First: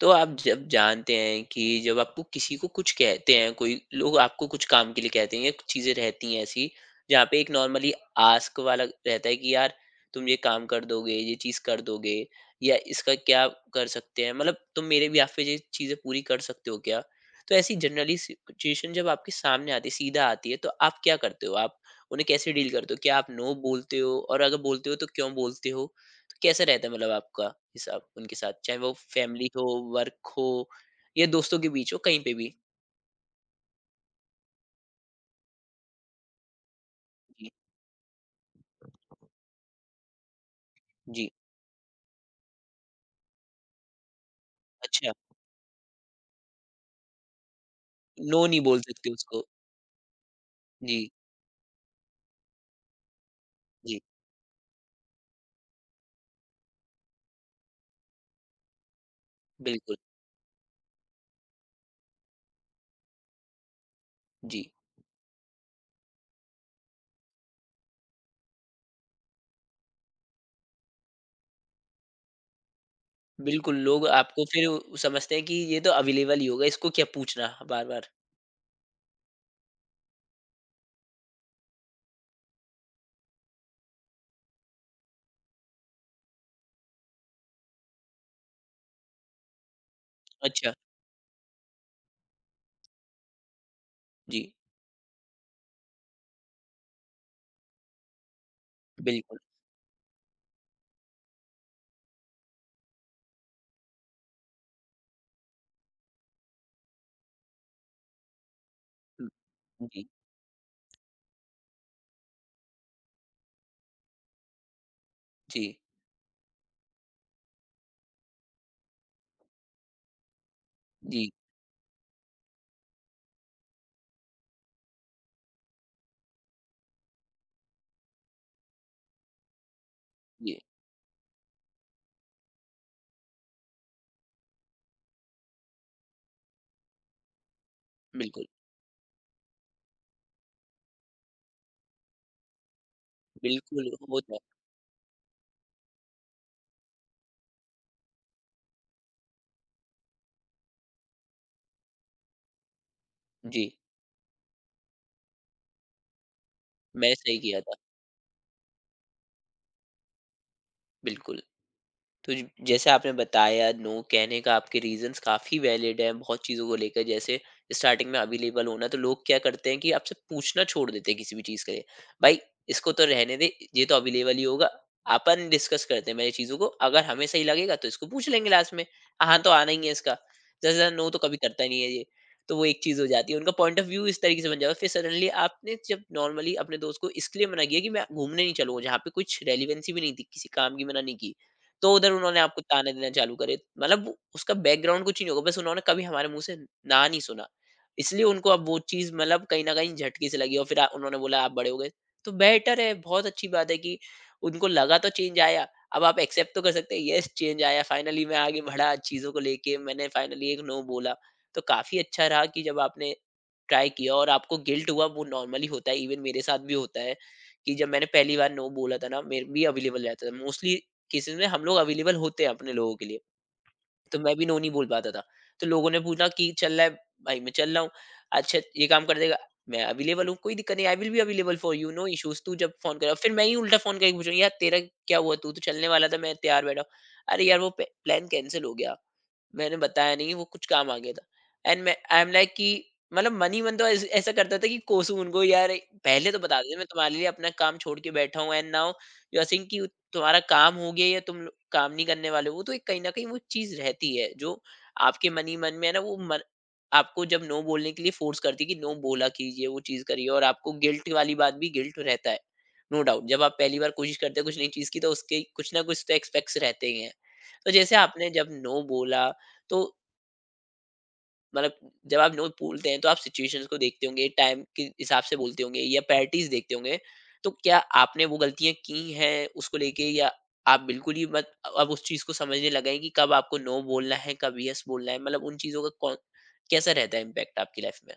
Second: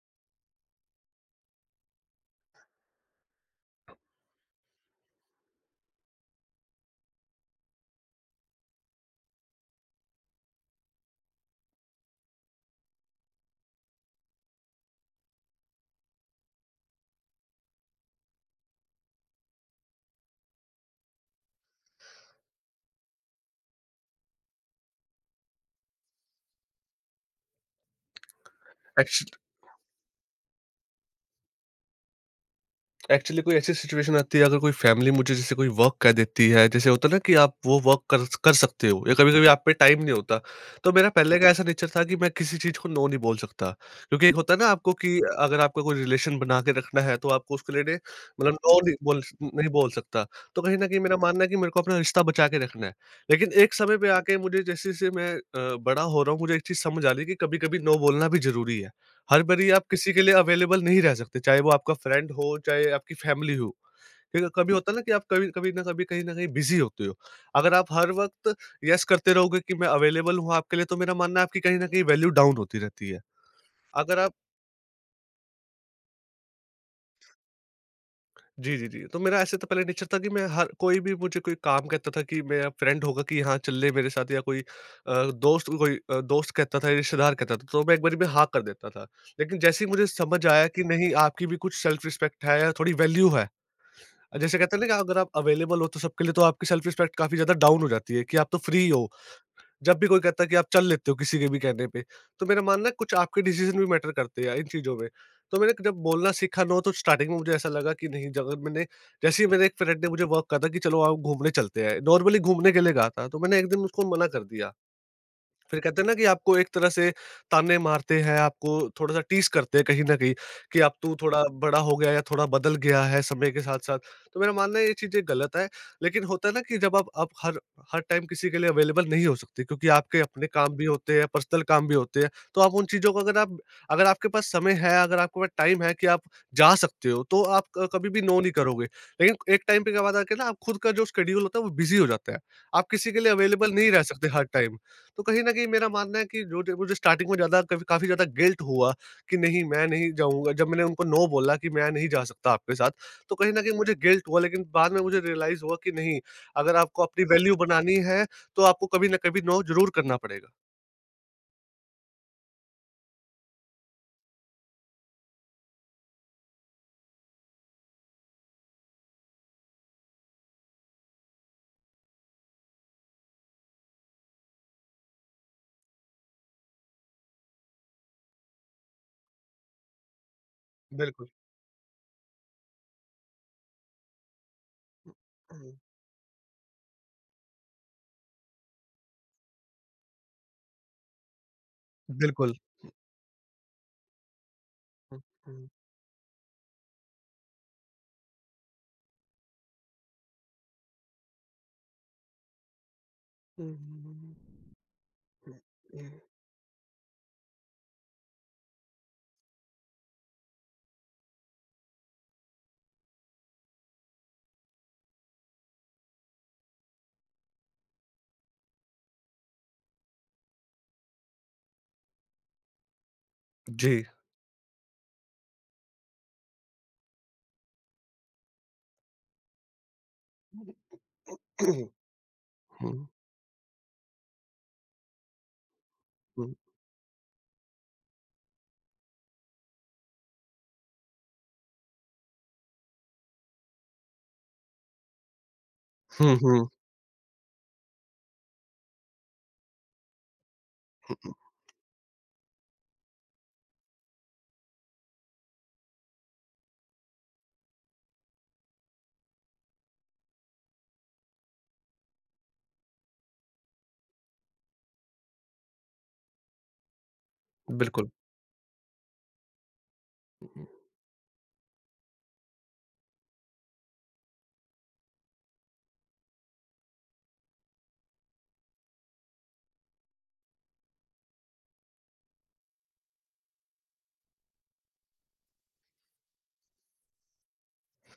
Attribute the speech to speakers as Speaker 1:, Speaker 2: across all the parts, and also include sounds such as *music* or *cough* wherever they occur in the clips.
Speaker 1: तो आप जब जानते हैं कि जब आपको किसी को कुछ कहते हैं कोई लोग आपको कुछ काम के लिए कहते हैं या कुछ चीजें रहती हैं ऐसी जहाँ पे एक नॉर्मली आस्क वाला रहता है कि यार तुम ये काम कर दोगे ये चीज कर दोगे या इसका क्या कर सकते हैं मतलब तुम मेरे भी आप पे ये चीजें पूरी कर सकते हो क्या। तो ऐसी जनरली सिचुएशन जब आपके सामने आती है सीधा आती है तो आप क्या करते हो, आप उन्हें कैसे डील करते हो, क्या आप नो बोलते हो और अगर बोलते हो तो क्यों बोलते हो? कैसे रहता है मतलब आपका हिसाब उनके साथ, चाहे वो
Speaker 2: एक्चु
Speaker 1: फैमिली हो, वर्क हो या दोस्तों के बीच हो, कहीं पे भी?
Speaker 2: एक्चुअली कोई ऐसी सिचुएशन आती है अगर कोई फैमिली मुझे जैसे कोई वर्क कह देती है, जैसे होता है ना कि
Speaker 1: जी।
Speaker 2: आप वो वर्क कर सकते हो या कभी-कभी आप पे टाइम नहीं होता। तो मेरा
Speaker 1: जी।
Speaker 2: पहले का ऐसा नेचर था कि मैं किसी चीज़ को नो नहीं बोल सकता। क्योंकि एक होता है ना आपको
Speaker 1: अच्छा,
Speaker 2: कि अगर आपका कोई रिलेशन बना के रखना है तो आपको उसके लिए
Speaker 1: नो
Speaker 2: मतलब
Speaker 1: नहीं
Speaker 2: नो
Speaker 1: बोल
Speaker 2: नहीं
Speaker 1: सकते
Speaker 2: बोल स
Speaker 1: उसको।
Speaker 2: नहीं बोल सकता। तो कहीं न कहीं
Speaker 1: जी।
Speaker 2: मेरा मानना है कि मेरे को अपना रिश्ता बचा के रखना है। लेकिन एक समय
Speaker 1: जी।
Speaker 2: पे आके मुझे जैसे-जैसे मैं बड़ा हो रहा हूँ, मुझे एक चीज़ समझ आ रही है कि कभी-कभी नो बोलना भी ज़रूरी है। हर बारी आप
Speaker 1: बिल्कुल।
Speaker 2: किसी के लिए अवेलेबल नहीं रह सकते, चाहे वो आपका फ्रेंड हो, चाहे आपकी फैमिली हो। ठीक है,
Speaker 1: जी।
Speaker 2: कभी होता है ना कि आप कभी कभी न कभी कहीं न कहीं बिज़ी होते हो। अगर आप हर वक़्त येस करते रहोगे कि मैं अवेलेबल हूँ आपके लिए, तो मेरा मानना है आपकी कहीं न कहीं वैल्यू डाउन होती रहती है।
Speaker 1: बिल्कुल, लोग
Speaker 2: अगर आप
Speaker 1: आपको फिर वो समझते हैं कि ये तो अवेलेबल ही होगा, इसको क्या पूछना बार-बार।
Speaker 2: जी, जी, जी। तो मेरा ऐसे तो पहले नेचर था कि मैं हर कोई भी मुझे कोई काम कहता था कि मेरा फ्रेंड होगा कि हाँ, चल ले मेरे साथ या कोई दोस्त कहता था, रिश्तेदार कहता था, तो मैं एक बारी में हाँ कर देता था। लेकिन जैसे ही मुझे समझ आया
Speaker 1: अच्छा।
Speaker 2: कि नहीं आपकी भी कुछ सेल्फ रिस्पेक्ट है या थोड़ी वैल्यू है,
Speaker 1: जी।
Speaker 2: जैसे कहते हैं ना कि अगर आप अवेलेबल हो तो सबके लिए तो आपकी सेल्फ रिस्पेक्ट काफी ज्यादा डाउन हो जाती है कि आप तो फ्री हो।
Speaker 1: बिल्कुल।
Speaker 2: जब भी कोई कहता है कि आप चल लेते हो किसी के भी कहने पे, तो मेरा मानना है कुछ आपके डिसीजन भी मैटर करते हैं इन चीजों में। तो मैंने जब बोलना सीखा नो तो स्टार्टिंग में मुझे ऐसा लगा कि नहीं, जब अगर मैंने
Speaker 1: हुँ।
Speaker 2: जैसे ही मेरे एक फ्रेंड
Speaker 1: जी।
Speaker 2: ने मुझे वर्क कहा था कि चलो आप घूमने चलते हैं, नॉर्मली घूमने के लिए कहा था, तो मैंने एक दिन उसको मना कर दिया।
Speaker 1: जी।
Speaker 2: फिर कहते हैं ना कि आपको एक तरह से ताने मारते हैं, आपको थोड़ा-सा टीज़ करते हैं कहीं न कहीं, कि अब तू
Speaker 1: जी।
Speaker 2: थोड़ा बड़ा हो गया या थोड़ा बदल गया है समय के साथ-साथ। तो मेरा मानना है ये चीज़ें गलत है, लेकिन होता है ना कि जब आप हर हर टाइम किसी के लिए अवेलेबल नहीं हो सकते, क्योंकि आपके अपने
Speaker 1: जी।
Speaker 2: काम भी होते हैं, पर्सनल काम भी होते हैं। तो आप उन चीज़ों को, अगर आपके पास समय है, अगर आपके पास टाइम है कि आप जा सकते हो, तो आप क कभी भी नो
Speaker 1: बिल्कुल।
Speaker 2: नहीं करोगे। लेकिन एक टाइम पे क्या बात आके ना आप खुद का जो शेड्यूल होता है वो बिज़ी हो जाता है। आप किसी के लिए अवेलेबल नहीं
Speaker 1: बिल्कुल
Speaker 2: रह सकते
Speaker 1: होता है।
Speaker 2: हर टाइम। तो कहीं न कहीं मेरा मानना है कि जो ज मुझे स्टार्टिंग में ज़्यादा कभी काफ़ी ज़्यादा गिल्ट हुआ कि नहीं, मैं नहीं जाऊँगा। जब मैंने उनको नो बोला कि मैं नहीं जा सकता आपके साथ, तो कहीं न
Speaker 1: जी।
Speaker 2: कहीं मुझे गिल्ट हुआ, लेकिन बाद में मुझे रियलाइज़ हुआ कि नहीं, अगर आपको
Speaker 1: मैंने
Speaker 2: अपनी
Speaker 1: सही
Speaker 2: वैल्यू
Speaker 1: किया था।
Speaker 2: बनानी है, तो आपको कभी न कभी नो ज़रूर करना पड़ेगा।
Speaker 1: बिल्कुल। तो जैसे आपने बताया नो कहने का आपके रीजंस काफी वैलिड हैं बहुत चीजों को लेकर। जैसे स्टार्टिंग में अवेलेबल होना तो लोग क्या करते हैं कि आपसे पूछना छोड़ देते हैं किसी भी चीज के लिए। भाई इसको तो रहने दे, ये तो अवेलेबल ही होगा, अपन डिस्कस करते हैं मेरी चीजों को, अगर हमें सही लगेगा तो इसको पूछ लेंगे लास्ट में, हाँ तो आना ही है इसका, जैसे जैसे नो तो
Speaker 2: बिल्कुल।
Speaker 1: कभी करता ही नहीं है ये। तो वो एक चीज हो जाती है, उनका पॉइंट ऑफ व्यू इस तरीके से बन जाता है। फिर सडनली
Speaker 2: हम्म।
Speaker 1: आपने जब नॉर्मली अपने दोस्त को इसलिए मना किया कि मैं घूमने नहीं चलूंगा जहाँ पे कुछ रेलिवेंसी भी नहीं थी किसी काम की, मना नहीं की, तो उधर उन्होंने
Speaker 2: बिल्कुल।
Speaker 1: आपको ताने देना चालू करे। मतलब वो उसका बैकग्राउंड कुछ
Speaker 2: हम्म।
Speaker 1: ही नहीं होगा, बस
Speaker 2: हम्म।
Speaker 1: उन्होंने कभी हमारे मुँह से ना नहीं सुना। इसलिए उनको अब वो चीज़ मतलब कहीं न कहीं झटके से लगी और फिर उन्होंने बोला आप बड़े हो गए। तो बेटर है, बहुत अच्छी बात है कि
Speaker 2: हम्म।
Speaker 1: उनको लगा तो चेंज आया। अब
Speaker 2: हम्म। हम्म।
Speaker 1: आप एक्सेप्ट तो कर सकते हैं यस चेंज आया, फाइनली मैं आगे बढ़ा चीज़ों को लेके, मैंने फाइनली एक नो बोला। तो काफ़ी अच्छा रहा कि जब आपने ट्राई किया और आपको गिल्ट हुआ वो नॉर्मली होता है, इवन मेरे साथ भी होता है कि जब मैंने पहली बार नो बोला था ना, मैं भी अवेलेबल रहता था। मोस्टली केसेस में हम लोग अवेलेबल होते हैं अपने लोगों के लिए,
Speaker 2: जी।
Speaker 1: तो मैं भी नो नहीं बोल पाता था। तो लोगों ने पूछा कि चल रहा है, भाई मैं चल रहा हूँ, अच्छा ये काम कर देगा, मैं अवेलेबल हूँ कोई दिक्कत नहीं, I will be available for you,
Speaker 2: *clears throat*
Speaker 1: no
Speaker 2: hmm.
Speaker 1: Issues. तू जब फोन करे फिर मैं ही उल्टा फोन करके पूछूं यार तेरा क्या हुआ, तू तो चलने वाला था मैं
Speaker 2: हुँ।
Speaker 1: तैयार बैठा हूं। अरे यार वो प्लान कैंसिल हो गया, मैंने बताया नहीं, वो कुछ काम आ गया था। एंड मैं आई एम लाइक कि मतलब मनी मन ही मन तो ऐस ऐसा करता था कि कोसूँ उनको, यार पहले
Speaker 2: हुँ।
Speaker 1: तो बता
Speaker 2: हुँ।
Speaker 1: देते, मैं तुम्हारे लिए अपना काम छोड़ के बैठा हूँ and now you are saying कि तुम्हारा काम हो गया या तुम लो काम नहीं करने वाले हो। वो तो एक कहीं न कहीं वो चीज़ रहती है जो आपके मनी मन ही मन में है ना वो मन आपको जब नो बोलने के लिए फोर्स करती है कि नो बोला कीजिए, वो चीज़ करिए और आपको गिल्ट वाली बात भी गिल्ट रहता है। नो डाउट जब आप पहली बार कोशिश करते हो कुछ नई चीज़ की तो उसके कुछ ना कुछ तो एक्सपेक्ट्स रहते ही हैं। तो जैसे
Speaker 2: बिल्कुल।
Speaker 1: आपने जब नो बोला तो मतलब जब आप नोट बोलते हैं तो आप सिचुएशंस को देखते होंगे, टाइम के हिसाब से बोलते होंगे या प्रायोरिटीज़ देखते होंगे। तो क्या आपने वो गलतियाँ की हैं उसको लेके, या आप बिल्कुल ही मत अब उस चीज़ को समझने लगे हैं कि कब आपको नो बोलना है, कब यस बोलना है? मतलब उन चीज़ों का कौन कैसा रहता है इम्पैक्ट आपकी लाइफ़ में?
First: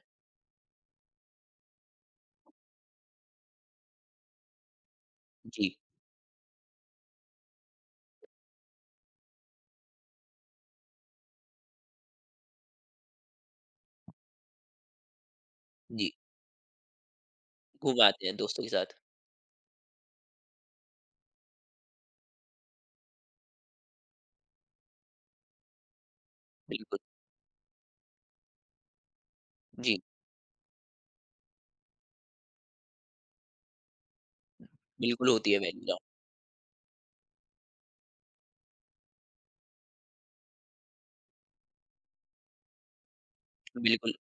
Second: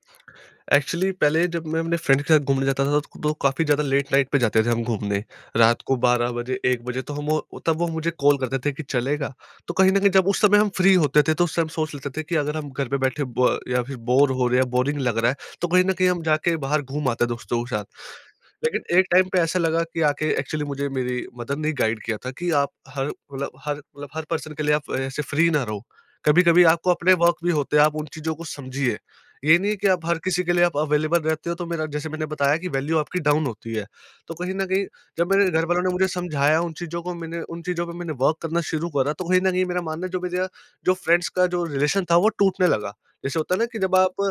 Speaker 2: एक्चुअली पहले जब मैं अपने फ्रेंड के साथ घूमने जाता था तो काफ़ी ज़्यादा लेट नाइट पे जाते थे हम घूमने।
Speaker 1: जी।
Speaker 2: रात को 12 बजे 1 बजे तो हम वो तब वो मुझे कॉल करते थे कि चलेगा? तो कहीं न कहीं जब उस समय हम फ्री होते थे तो उस टाइम सोच लेते थे कि अगर हम घर पे बैठे ब या फिर बोर हो रहे हैं, बोरिंग लग रहा है, तो कहीं न कहीं
Speaker 1: जी।
Speaker 2: हम जाके बाहर घूम आते हैं दोस्तों के साथ।
Speaker 1: घुमाते हैं दोस्तों के
Speaker 2: लेकिन
Speaker 1: साथ।
Speaker 2: एक टाइम पे ऐसा लगा कि आके एक्चुअली मुझे मेरी मदर ने गाइड किया था कि आप हर पर्सन के लिए आप ऐसे फ्री ना रहो। कभी-कभी आपको
Speaker 1: बिल्कुल।
Speaker 2: अपने वर्क भी होते हैं, आप उन चीज़ों को समझिए। ये नहीं है कि
Speaker 1: जी।
Speaker 2: आप हर किसी के लिए आप अवेलेबल रहते हो, तो मेरा जैसे मैंने बताया कि वैल्यू आपकी डाउन होती है। तो कहीं न कहीं
Speaker 1: बिल्कुल
Speaker 2: जब मेरे
Speaker 1: होती है
Speaker 2: घर वालों ने
Speaker 1: वैनिला।
Speaker 2: मुझे समझाया उन चीज़ों को, मैंने उन चीज़ों पे मैंने वर्क करना शुरू करा, तो कहीं न कहीं मेरा मानना है जो फ्रेंड्स का जो रिलेशन था वो टूटने लगा। जैसे होता है ना कि जब
Speaker 1: बिल्कुल।
Speaker 2: आप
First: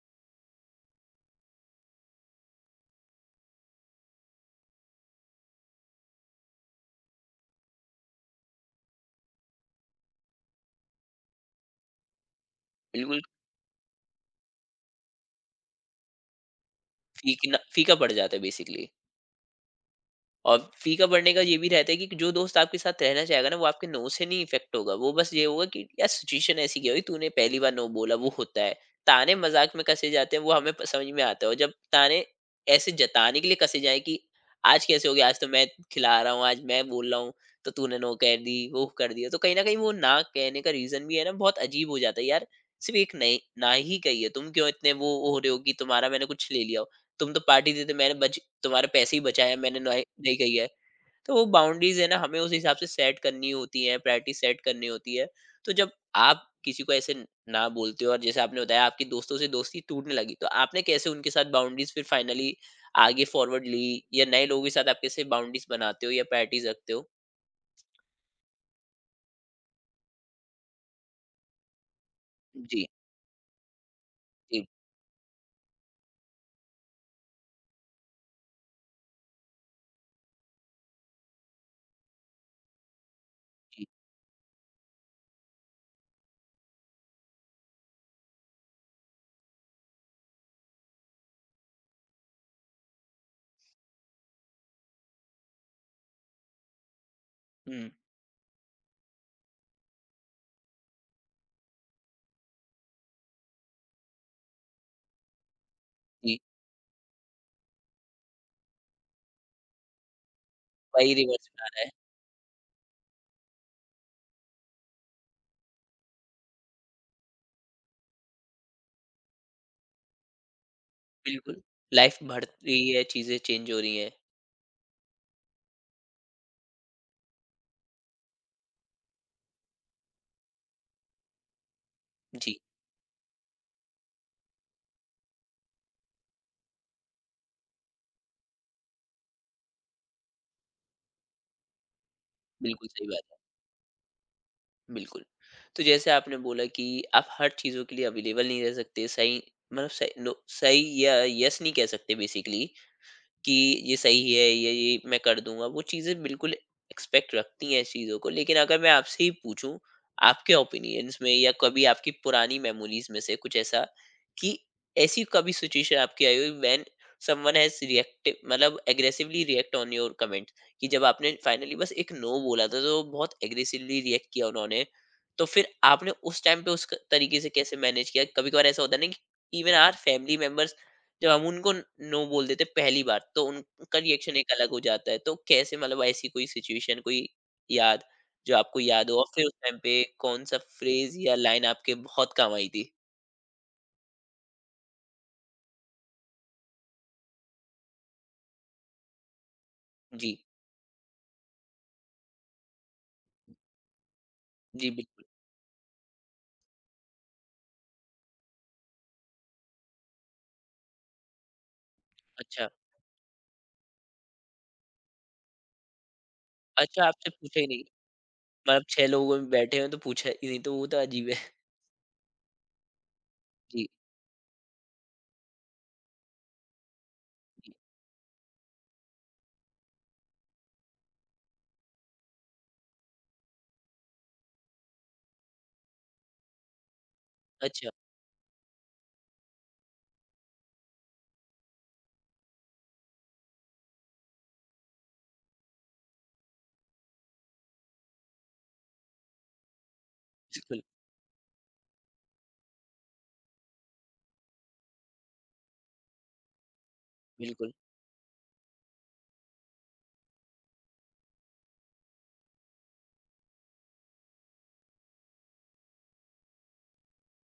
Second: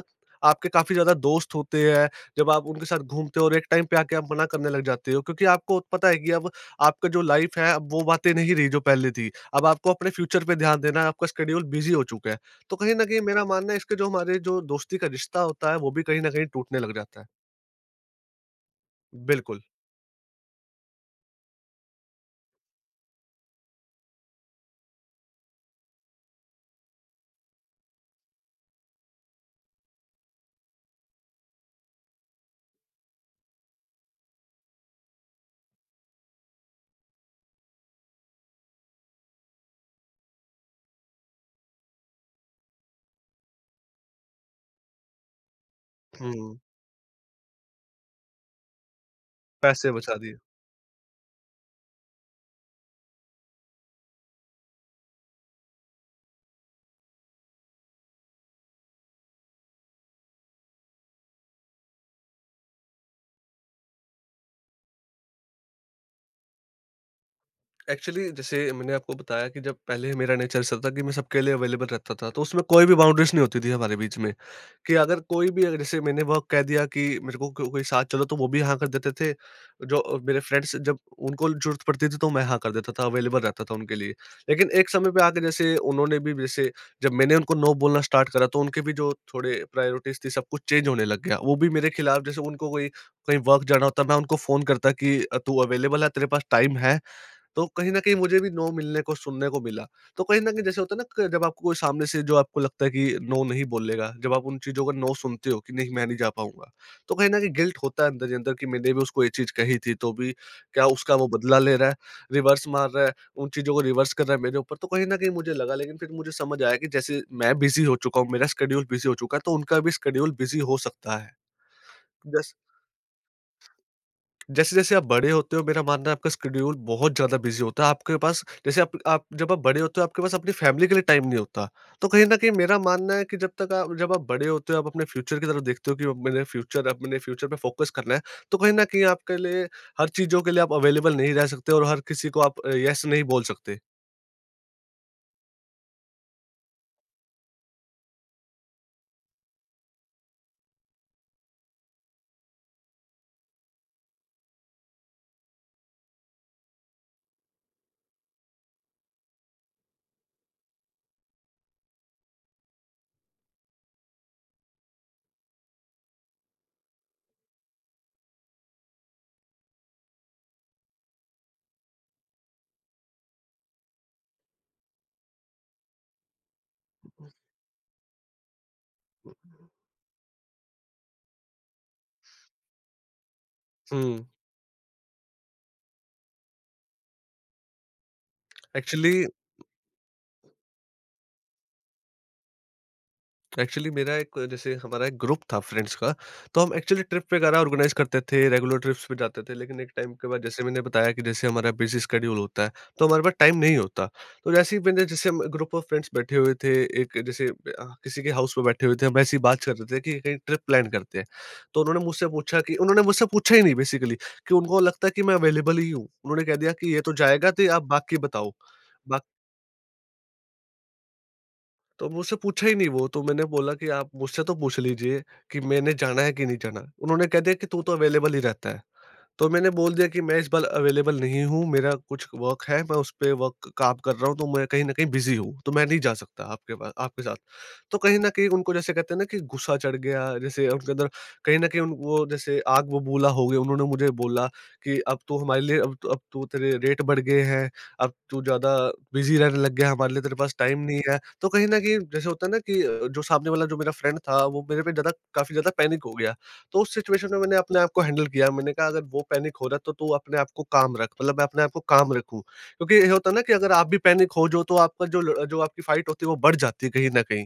Speaker 2: आपके काफ़ी ज़्यादा दोस्त होते हैं, जब आप उनके साथ घूमते हो और एक टाइम पे आके आप मना करने लग जाते हो, क्योंकि आपको पता है कि अब आपका जो लाइफ है अब वो बातें नहीं रही जो पहले थी। अब आपको अपने फ्यूचर पे ध्यान देना है, आपका शेड्यूल बिज़ी हो चुका है। तो कहीं न
Speaker 1: बिल्कुल
Speaker 2: कहीं मेरा मानना है इसके जो हमारे जो दोस्ती का रिश्ता होता है वो भी कहीं न कहीं टूटने लग जाता है।
Speaker 1: फीकना फीका पड़ जाता है बेसिकली।
Speaker 2: बिल्कुल।
Speaker 1: और फीका पड़ने का ये भी रहता है कि जो दोस्त आपके साथ रहना चाहेगा ना वो आपके नो से नहीं इफेक्ट होगा, वो बस ये होगा कि यार सिचुएशन ऐसी क्या हुई तूने पहली बार नो बोला, वो होता है ताने मजाक में कसे जाते हैं वो हमें समझ में आता है। और जब ताने ऐसे जताने के लिए कसे जाए कि आज कैसे हो गया, आज तो मैं खिला रहा हूँ, आज मैं बोल रहा हूँ तो तूने नो कह दी, वो कर दिया, तो कहीं ना कहीं वो ना कहने का रीजन भी है ना, बहुत अजीब हो जाता है यार, सिर्फ एक नहीं ना ही कही है, तुम क्यों इतने वो हो रहे हो कि तुम्हारा मैंने कुछ
Speaker 2: हुँ।
Speaker 1: ले लिया हो, तुम तो पार्टी देते, मैंने बच तुम्हारे पैसे ही बचाए हैं मैंने,
Speaker 2: पैसे
Speaker 1: नहीं
Speaker 2: बचा
Speaker 1: नहीं
Speaker 2: दिए।
Speaker 1: कही है। तो वो बाउंड्रीज है ना, हमें उस हिसाब से सेट करनी होती है, प्रायोरिटी सेट करनी होती है। तो जब आप किसी को ऐसे ना बोलते हो और जैसे आपने बताया आपकी दोस्तों से दोस्ती टूटने लगी, तो आपने कैसे उनके साथ बाउंड्रीज फिर फाइनली आगे फॉरवर्ड ली या नए लोगों के साथ आप कैसे बाउंड्रीज बनाते हो या प्रायोरिटीज रखते हो?
Speaker 2: एक्चुअली जैसे मैंने आपको बताया कि जब पहले मेरा नेचर ऐसा था कि मैं सबके लिए अवेलेबल रहता था, तो उसमें
Speaker 1: जी।
Speaker 2: कोई भी बाउंड्रीज़ नहीं होती थी हमारे बीच में।
Speaker 1: जी।
Speaker 2: कि अगर कोई भी अगर जैसे मैंने वो कह दिया कि मेरे को कोई साथ चलो तो वो भी हाँ कर देते थे। जो मेरे फ्रेंड्स जब उनको ज़रूरत पड़ती थी तो मैं हाँ कर देता था, अवेलेबल रहता था
Speaker 1: जी।
Speaker 2: उनके लिए। लेकिन एक समय पे आके जैसे उन्होंने भी, जैसे जब मैंने उनको नो बोलना स्टार्ट करा, तो उनके भी जो थोड़े प्रायोरिटीज़ थी सब कुछ चेंज होने लग गया। वो भी मेरे खिलाफ, जैसे उनको कोई कहीं वर्क जाना होता, मैं उनको फ़ोन करता कि तू अवेलेबल है? तेरे पास टाइम है? तो
Speaker 1: हम्म।
Speaker 2: कहीं न कहीं मुझे भी नो मिलने को, सुनने को मिला। तो कहीं न कहीं जैसे होता है ना क जब आपको कोई सामने से जो आपको लगता है कि नो नहीं बोलेगा, जब आप उन चीज़ों का नो सुनते हो कि नहीं मैं नहीं जा
Speaker 1: जी।
Speaker 2: पाऊँगा, तो कहीं न कहीं गिल्ट होता है अंदर ही अंदर कि मैंने भी उसको ये चीज़ कही थी तो भी क्या
Speaker 1: वही
Speaker 2: उसका वो
Speaker 1: रिवर्स
Speaker 2: बदला
Speaker 1: में आ
Speaker 2: ले
Speaker 1: रहा
Speaker 2: रहा
Speaker 1: है।
Speaker 2: है, रिवर्स मार रहा है, उन चीज़ों को रिवर्स कर रहा है मेरे ऊपर। तो कहीं न कहीं मुझे लगा, लेकिन फिर मुझे समझ आया कि जैसे मैं बिज़ी हो चुका हूँ, मेरा शेड्यूल बिज़ी हो चुका है, तो उनका भी शेड्यूल बिज़ी हो सकता है।
Speaker 1: बिल्कुल। लाइफ बढ़
Speaker 2: जैसे
Speaker 1: रही है, चीजें चेंज हो रही हैं।
Speaker 2: जैसे-जैसे आप बड़े होते हो मेरा मानना है आपका शेड्यूल बहुत ज़्यादा बिज़ी होता है। आपके पास जैसे आप बड़े होते हो, आपके पास अपनी फैमिली के लिए टाइम नहीं होता। तो कहीं न कहीं
Speaker 1: जी।
Speaker 2: मेरा मानना है कि जब आप बड़े होते हो, आप अपने फ्यूचर की तरफ देखते हो कि अब मैंने फ्यूचर पे फोकस करना है। तो कहीं न कहीं आपके लिए हर चीज़ों के लिए आप अवेलेबल नहीं रह सकते और हर किसी को आप
Speaker 1: बिल्कुल
Speaker 2: येस
Speaker 1: सही
Speaker 2: नहीं
Speaker 1: बात।
Speaker 2: बोल सकते।
Speaker 1: बिल्कुल। तो जैसे आपने बोला कि आप हर चीज़ों के लिए अवेलेबल नहीं रह सकते, सही मतलब सही नो सही या येस नहीं कह सकते बेसिकली कि ये सही है, ये मैं कर दूँगा, वो चीज़ें बिल्कुल एक्सपेक्ट रखती हैं इस चीज़ों को। लेकिन अगर मैं आपसे ही पूछूँ, आपके ओपिनियंस में या कभी आपकी पुरानी मेमोरीज़ में से कुछ ऐसा कि ऐसी कभी सिचुएशन आपकी आई हो व्हेन समवन हैज़ रिएक्टिव मतलब aggressively react on your comment कि जब आपने फाइनली बस एक नो बोला था, तो बहुत एग्रेसिवली रिएक्ट किया उन्होंने, तो फिर आपने उस टाइम पे उस क तरीके से कैसे मैनेज किया? कभी-कभार ऐसा होता है ना कि इवन आवर फैमिली मेंबर्स जब हम उनको नो बोल देते हैं पहली बार तो उनका
Speaker 2: हुँ।
Speaker 1: रिएक्शन एक अलग हो जाता है। तो कैसे मतलब ऐसी कोई सिचुएशन कोई याद जो आपको याद हो और
Speaker 2: एक्चुअली
Speaker 1: फिर उस टाइम पे कौन-सा फ्रेज़ या लाइन आपके बहुत काम आई थी?
Speaker 2: एक्चुअली मेरा एक जैसे हमारा एक ग्रुप था फ्रेंड्स का, तो हम एक्चुअली ट्रिप वगैरह ऑर्गेनाइज़ करते थे, रेगुलर ट्रिप्स पे जाते थे। लेकिन एक टाइम के
Speaker 1: जी।
Speaker 2: बाद जैसे मैंने बताया कि जैसे हमारा बिज़ी शेड्यूल होता है, तो हमारे पास टाइम नहीं होता। तो जैसे ही
Speaker 1: जी,
Speaker 2: मैंने
Speaker 1: बिल्कुल।
Speaker 2: जैसे हम ग्रुप ऑफ फ्रेंड्स बैठे हुए थे, एक जैसे किसी के हाउस में बैठे हुए थे, हम ऐसे ही बात कर रहे थे कि कहीं ट्रिप प्लान करते हैं। तो
Speaker 1: अच्छा।
Speaker 2: उन्होंने मुझसे पूछा ही नहीं बेसिकली, कि उनको लगता है कि मैं अवेलेबल ही हूँ। उन्होंने कह दिया कि ये
Speaker 1: अच्छा
Speaker 2: तो
Speaker 1: आपसे
Speaker 2: जाएगा
Speaker 1: पूछा ही
Speaker 2: तो
Speaker 1: नहीं।
Speaker 2: आप बाकी बताओ।
Speaker 1: मतलब 6
Speaker 2: बाकी
Speaker 1: लोगों में बैठे हैं तो पूछा ही नहीं तो वो तो अजीब है।
Speaker 2: तो मुझसे पूछा ही नहीं वो, तो मैंने बोला
Speaker 1: जी।
Speaker 2: कि आप मुझसे तो पूछ लीजिए कि मैंने जाना है कि नहीं जाना? उन्होंने कह दिया कि
Speaker 1: जी।
Speaker 2: तू तो अवेलेबल ही रहता है। तो मैंने बोल दिया कि मैं इस बार अवेलेबल नहीं हूँ, मेरा कुछ वर्क है, मैं उस पे वर्क काम कर रहा हूँ, तो मैं कहीं न कहीं बिज़ी हूँ, तो मैं नहीं जा सकता आपके साथ।
Speaker 1: अच्छा।
Speaker 2: तो कहीं न कहीं उनको जैसे कहते हैं ना कि गुस्सा चढ़ गया, जैसे उनके अंदर कहीं न कहीं उन वो जैसे आग बबूला हो गए, उन्होंने मुझे बोला कि, "अब तो हमारे लिए अब तो तेरे रेट बढ़ गए हैं, अब तू ज़्यादा बिज़ी रहने लग गया है, हमारे लिए तेरे पास टाइम
Speaker 1: बिल्कुल।
Speaker 2: नहीं है।" तो कहीं न कहीं जैसे होता है ना कि जो सामने वाला जो मेरा फ्रेंड था, वो मेरे पे ज़्यादा काफ़ी ज़्यादा पैनिक हो गया। तो उस सिचुएशन में मैंने
Speaker 1: बिल्कुल।
Speaker 2: अपने आप को हैंडल किया। मैंने कहा अगर वो पैनिक हो रहा है तो तू अपने आप को काम रख, मतलब मैं अपने आप को काम रखूं, क्योंकि ये होता है ना कि अगर आप भी पैनिक हो जो तो आपका जो आपकी फाइट होती है वो बढ़ जाती है कहीं ना कहीं।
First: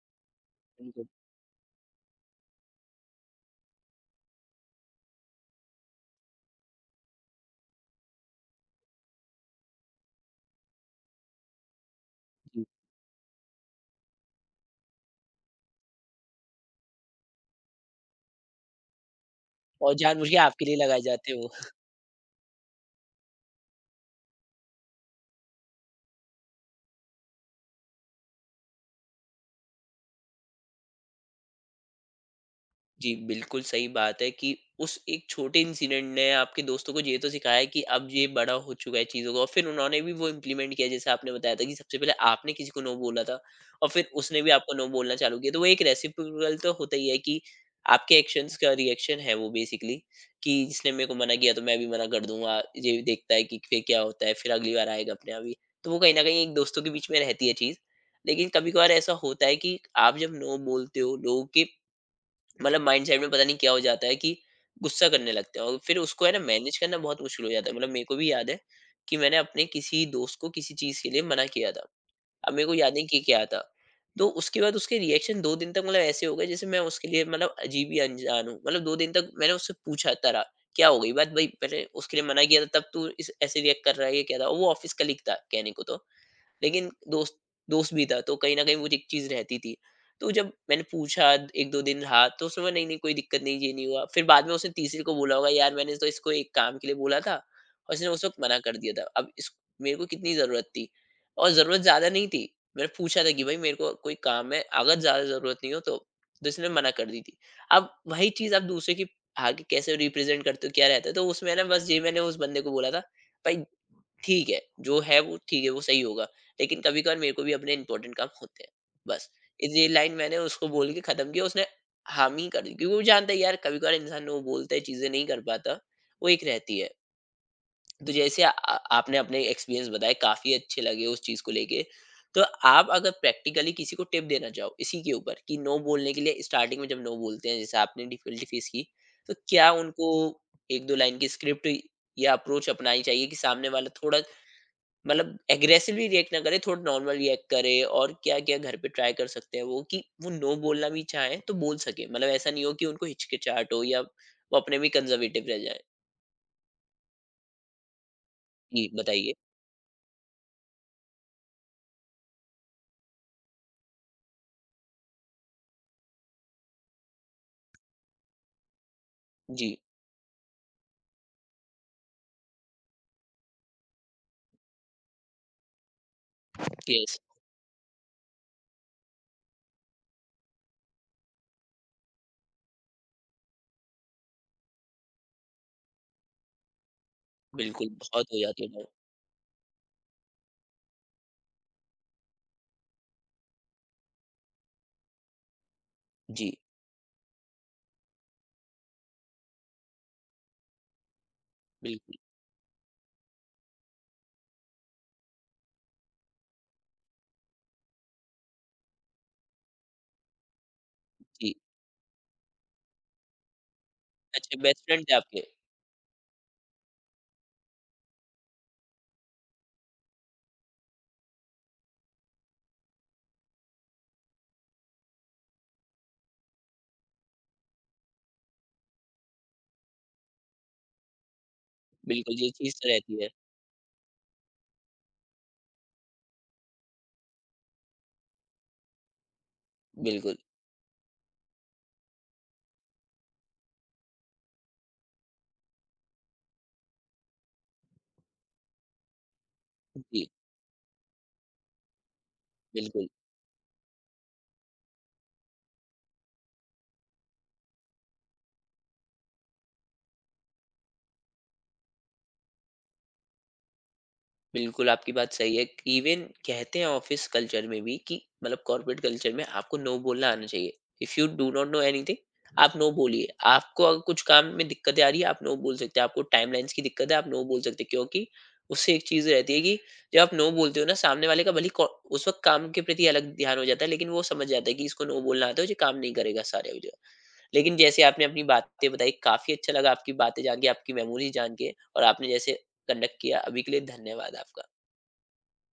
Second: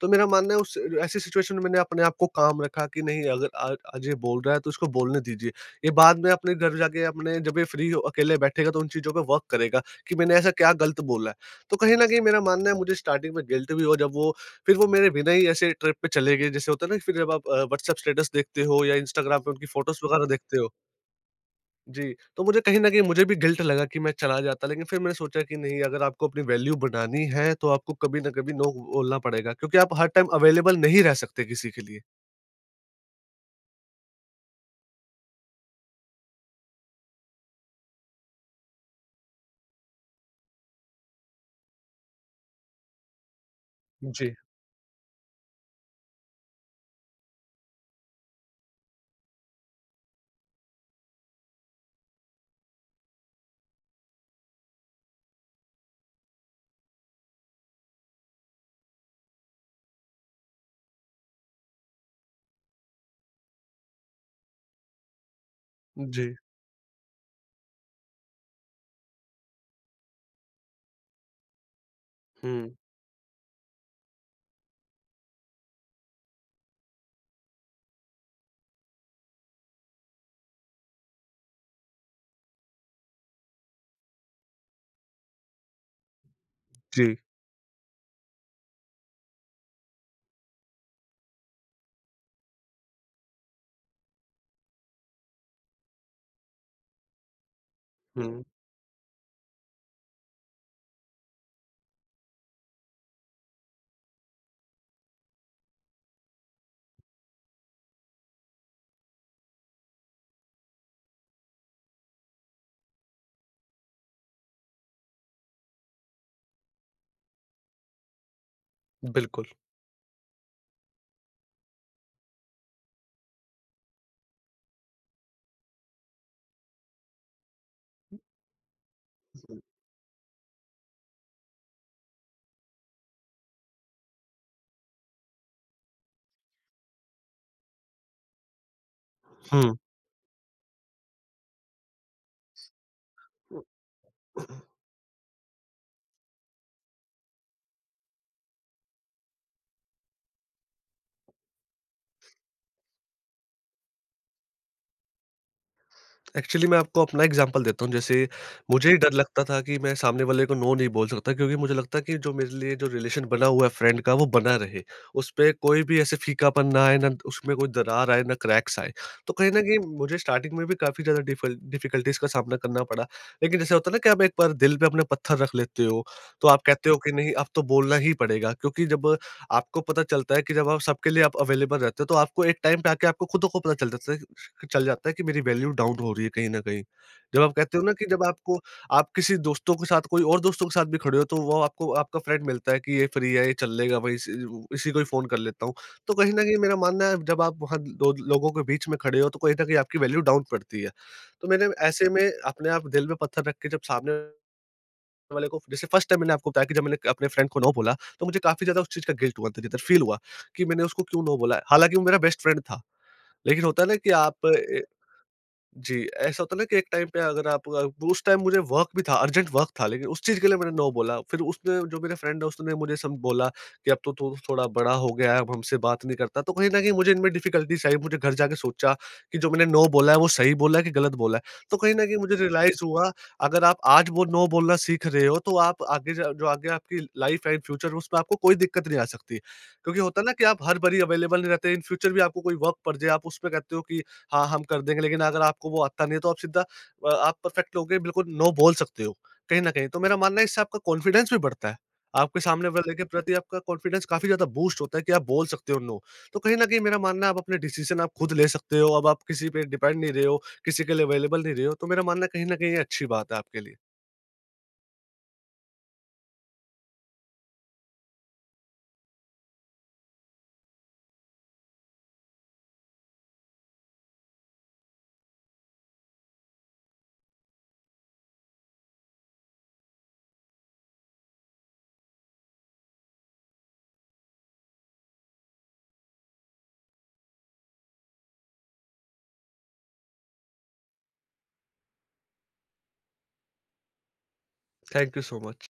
Speaker 2: तो मेरा मानना है उस
Speaker 1: बिल्कुल।
Speaker 2: ऐसी सिचुएशन में मैंने अपने आप को काम रखा कि नहीं, अगर आज आज ये बोल रहा है तो इसको बोलने दीजिए। ये बाद में अपने घर जाके, अपने जब ये फ्री हो अकेले बैठेगा, तो उन चीज़ों पे वर्क करेगा कि मैंने ऐसा क्या गलत बोला है। तो कहीं न कहीं मेरा
Speaker 1: जी।
Speaker 2: मानना है मुझे स्टार्टिंग में गिल्ट भी हुआ जब वो फिर वो मेरे बिना ही ऐसे ट्रिप पे चले गए। जैसे होता है ना, फिर जब आप व्हाट्सएप स्टेटस देखते हो या इंस्टाग्राम पे उनकी
Speaker 1: और
Speaker 2: फ़ोटोज़ वगैरह
Speaker 1: जानबूझ के
Speaker 2: देखते
Speaker 1: आपके
Speaker 2: हो।
Speaker 1: लिए लगाए जाते हैं वो।
Speaker 2: जी, तो मुझे कहीं न कहीं मुझे भी गिल्ट लगा कि मैं चला जाता, लेकिन फिर मैंने सोचा कि नहीं, अगर आपको अपनी वैल्यू बनानी है, तो आपको कभी न कभी नो बोलना पड़ेगा, क्योंकि आप हर टाइम अवेलेबल नहीं रह सकते किसी के लिए।
Speaker 1: जी, बिल्कुल सही बात है कि उस एक छोटे इंसिडेंट ने आपके दोस्तों को ये तो सिखाया कि अब ये बड़ा हो चुका है चीज़ों का और फिर उन्होंने भी वो इम्प्लीमेंट किया जैसे आपने बताया था कि सबसे पहले आपने किसी को नो बोला था और फिर
Speaker 2: जी,
Speaker 1: उसने भी आपको नो बोलना चालू किया। तो वो एक रेसिप्रोकल तो होता ही है कि आपके एक्शंस का रिएक्शन है वो बेसिकली, कि जिसने मेरे को मना किया तो मैं भी मना कर दूंगा। ये भी देखता है कि फिर क्या होता है, फिर अगली बार आएगा अपने आप ही। तो वो कहीं न कहीं एक दोस्तों के बीच में रहती है चीज़। लेकिन कभी-कभार ऐसा होता है कि आप जब नो बोलते हो, लोगों के मतलब माइंडसेट में पता नहीं क्या हो जाता है कि गुस्सा करने लगते हैं और फिर उसको है
Speaker 2: जी।
Speaker 1: ना मैनेज करना बहुत मुश्किल हो जाता है। मतलब मेरे को भी याद है कि मैंने अपने किसी दोस्त को किसी चीज के लिए मना किया था, अब मेरे को
Speaker 2: हुँ,
Speaker 1: याद नहीं कि क्या था। तो उसके बाद उसके रिएक्शन दो दिन तक मतलब ऐसे हो गए जैसे मैं उसके लिए मतलब अजीब ही अनजान हूँ। मतलब दो दिन तक मैंने उससे पूछा तरह क्या हो गई बात भाई, मैंने उसके लिए मना किया था तब तू इस ऐसे रिएक्ट कर रहा है, ये क्या था? और वो ऑफिस का था कहने को तो, लेकिन
Speaker 2: जी,
Speaker 1: दोस्त दोस्त भी था, तो कहीं न कहीं मुझे एक चीज़ रहती थी। तो जब मैंने पूछा 1-2 दिन रहा तो उसने बोला नहीं, नहीं कोई दिक्कत नहीं, ये नहीं हुआ। फिर बाद में उसने तीसरे को बोला होगा यार मैंने तो इसको एक काम के लिए बोला था और इसने उस वक़्त
Speaker 2: हुँ,
Speaker 1: मना कर दिया था। अब इस मेरे को कितनी ज़रूरत थी, और ज़रूरत ज़्यादा नहीं थी। मैंने पूछा था कि भाई मेरे को कोई काम है, अगर ज़्यादा ज़रूरत नहीं हो तो इसने मना कर दी थी। अब वही चीज़ आप दूसरे के आगे कैसे रिप्रेज़ेंट करते हो, क्या रहता है? तो उसमें ना बस ये मैंने उस बंदे को बोला था, भाई ठीक है, जो है वो ठीक है, वो सही होगा। लेकिन कभी-कभार मेरे को भी अपने इम्पोर्टेंट काम होते हैं, बस।
Speaker 2: बिल्कुल।
Speaker 1: ये लाइन मैंने उसको बोल के खत्म किया, उसने हामी कर दी क्योंकि वो जानता है यार कभी-कभार इंसान वो बोलता है, चीज़ें नहीं कर पाता, वो एक रहती है। तो जैसे आ आ- आपने अपने एक्सपीरियंस बताए, काफ़ी अच्छे लगे उस चीज़ को लेके। तो आप अगर प्रैक्टिकली किसी को टिप देना चाहो इसी के ऊपर कि नो बोलने के लिए स्टार्टिंग में जब नो बोलते हैं, जैसे आपने डिफिकल्टी फेस की, तो क्या
Speaker 2: हुँ।
Speaker 1: उनको 1-2 लाइन की स्क्रिप्ट या अप्रोच अपनानी चाहिए कि सामने वाला थोड़ा मतलब एग्रेसिवली रिएक्ट ना करे थोड़ा नॉर्मल रिएक्ट करे और क्या क्या घर पे ट्राई कर सकते हैं वो कि वो नो बोलना भी चाहे तो बोल सके, मतलब ऐसा नहीं हो कि उनको हिचकिचाहट हो या वो अपने भी कंजर्वेटिव रह जाए?
Speaker 2: एक्चुअली मैं आपको अपना एग्जांपल देता हूँ। जैसे
Speaker 1: जी
Speaker 2: मुझे ही डर
Speaker 1: बताइए।
Speaker 2: लगता था कि मैं सामने वाले को नो नहीं बोल सकता, क्योंकि मुझे लगता कि जो मेरे लिए जो रिलेशन बना हुआ है फ्रेंड का वो बना रहे। उस पे कोई भी ऐसे फीकापन ना आए, ना उसमें कोई दरार आए, ना क्रैक्स आए। तो कहीं न
Speaker 1: जी।
Speaker 2: कहीं मुझे स्टार्टिंग में भी काफ़ी ज़्यादा डिफल डिफिकल्टीज़ का सामना करना पड़ा। लेकिन जैसे होता है ना कि आप एक बार दिल पे अपने पत्थर रख लेते हो, तो आप कहते हो कि
Speaker 1: यस।
Speaker 2: नहीं, अब तो बोलना ही पड़ेगा, क्योंकि जब आपको पता चलता है कि जब आप सबके लिए आप अवेलेबल रहते हो तो आपको एक टाइम पे आके आपको खुद को पता चल जाता है कि मेरी वैल्यू डाउन हो रही है कहीं न कहीं। जब आप कहते हो
Speaker 1: बिल्कुल
Speaker 2: ना कि जब
Speaker 1: बहुत हो
Speaker 2: आपको
Speaker 1: जाती है ना।
Speaker 2: आप किसी दोस्तों के साथ, कोई और दोस्तों के साथ भी खड़े हो, तो वो आपको आपका फ्रेंड मिलता है कि ये फ्री है, ये चल लेगा भाई, इस इसी को ही फ़ोन कर लेता हूँ। तो कहीं न
Speaker 1: जी।
Speaker 2: कहीं मेरा मानना है जब आप वहाँ दो लोगों के बीच में खड़े हो तो कहीं न कहीं आपकी वैल्यू डाउन पड़ती है। तो मैंने ऐसे
Speaker 1: बिल्कुल।
Speaker 2: में अपने आप दिल में पत्थर रख के, जब सामने वाले को, जैसे फर्स्ट टाइम मैंने आपको बताया कि जब मैंने अपने फ्रेंड को नो बोला, तो मुझे काफ़ी ज़्यादा उस चीज़ का गिल्ट हुआ, अंदर ही अंदर फील हुआ कि मैंने उसको क्यों नो
Speaker 1: जी।
Speaker 2: बोला है। हालाँकि वो मेरा बेस्ट फ्रेंड था। लेकिन होता है ना कि आप
Speaker 1: अच्छा
Speaker 2: ए
Speaker 1: बेस्ट फ्रेंड थे आपके।
Speaker 2: जी, ऐसा होता है ना कि एक टाइम पे अगर उस टाइम मुझे वर्क भी था, अर्जेंट वर्क था, लेकिन उस चीज़ के लिए मैंने नो बोला। फिर उसने, जो मेरे फ्रेंड है, उसने मुझे सम बोला कि अब तो तू थोड़ा बड़ा हो गया है, अब हमसे बात नहीं करता। तो कहीं न कहीं मुझे इनमें डिफ़िकल्टीज़ आई। मुझे घर जाके सोचा कि जो मैंने नो बोला है वो सही बोला है कि गलत बोला है। तो कहीं न कहीं मुझे
Speaker 1: बिल्कुल ये चीज
Speaker 2: रियलाइज़
Speaker 1: तो
Speaker 2: हुआ
Speaker 1: रहती है।
Speaker 2: अगर आप आज वो नो बोलना सीख रहे हो तो आप आगे जा जो आगे आपकी लाइफ़ है, इन फ्यूचर, उसमें आपको कोई दिक्कत नहीं आ सकती। क्योंकि होता है ना
Speaker 1: बिल्कुल।
Speaker 2: कि आप हर बारी अवेलेबल नहीं रहते, इन फ्यूचर भी आपको कोई वर्क पड़ जाए, आप उसमें कहते हो कि हाँ, हम कर देंगे, लेकिन अगर आपको वो आता नहीं है, तो आप परफेक्ट लोगे, बिल्कुल नो बोल सकते हो, कहीं न कहीं। तो मेरा
Speaker 1: जी।
Speaker 2: मानना है इससे आपका कॉन्फिडेंस भी बढ़ता है। आपके सामने वाले के
Speaker 1: बिल्कुल।
Speaker 2: प्रति आपका कॉन्फिडेंस काफ़ी ज़्यादा बूस्ट होता है कि आप बोल सकते हो नो। तो कहीं न कहीं मेरा मानना है आप अपने डिसीज़न आप खुद ले सकते हो, अब आप किसी पे डिपेंड नहीं रहे हो, किसी के लिए अवेलेबल नहीं रहे हो। तो मेरा मानना है कहीं न कहीं ये अच्छी बात है आपके लिए।
Speaker 1: बिल्कुल, आपकी बात सही है। इवन कहते हैं ऑफ़िस कल्चर में भी कि मतलब कॉर्पोरेट कल्चर में आपको नो बोलना आना चाहिए। If you do not know anything, आप नो बोलिए। आपको अगर कुछ काम में दिक्कतें आ रही है, आप नो बोल सकते हैं। आपको टाइमलाइन्स की दिक्कत है, आप नो बोल सकते हैं। क्योंकि उससे एक चीज़ रहती है कि जब आप नो बोलते हो ना, सामने वाले का भले ही कौ उस वक़्त काम के प्रति अलग ध्यान हो जाता है, लेकिन वो समझ जाता है कि इसको नो बोलना आता है, ये काम नहीं करेगा सारे वजह। लेकिन जैसे आपने अपनी बातें बताई, काफ़ी अच्छा लगा आपकी बातें जान के, आपकी मेमोरीज़ जान के और आपने जैसे कंडक्ट किया। अभी के लिए धन्यवाद आपका।
Speaker 2: Thank you so much.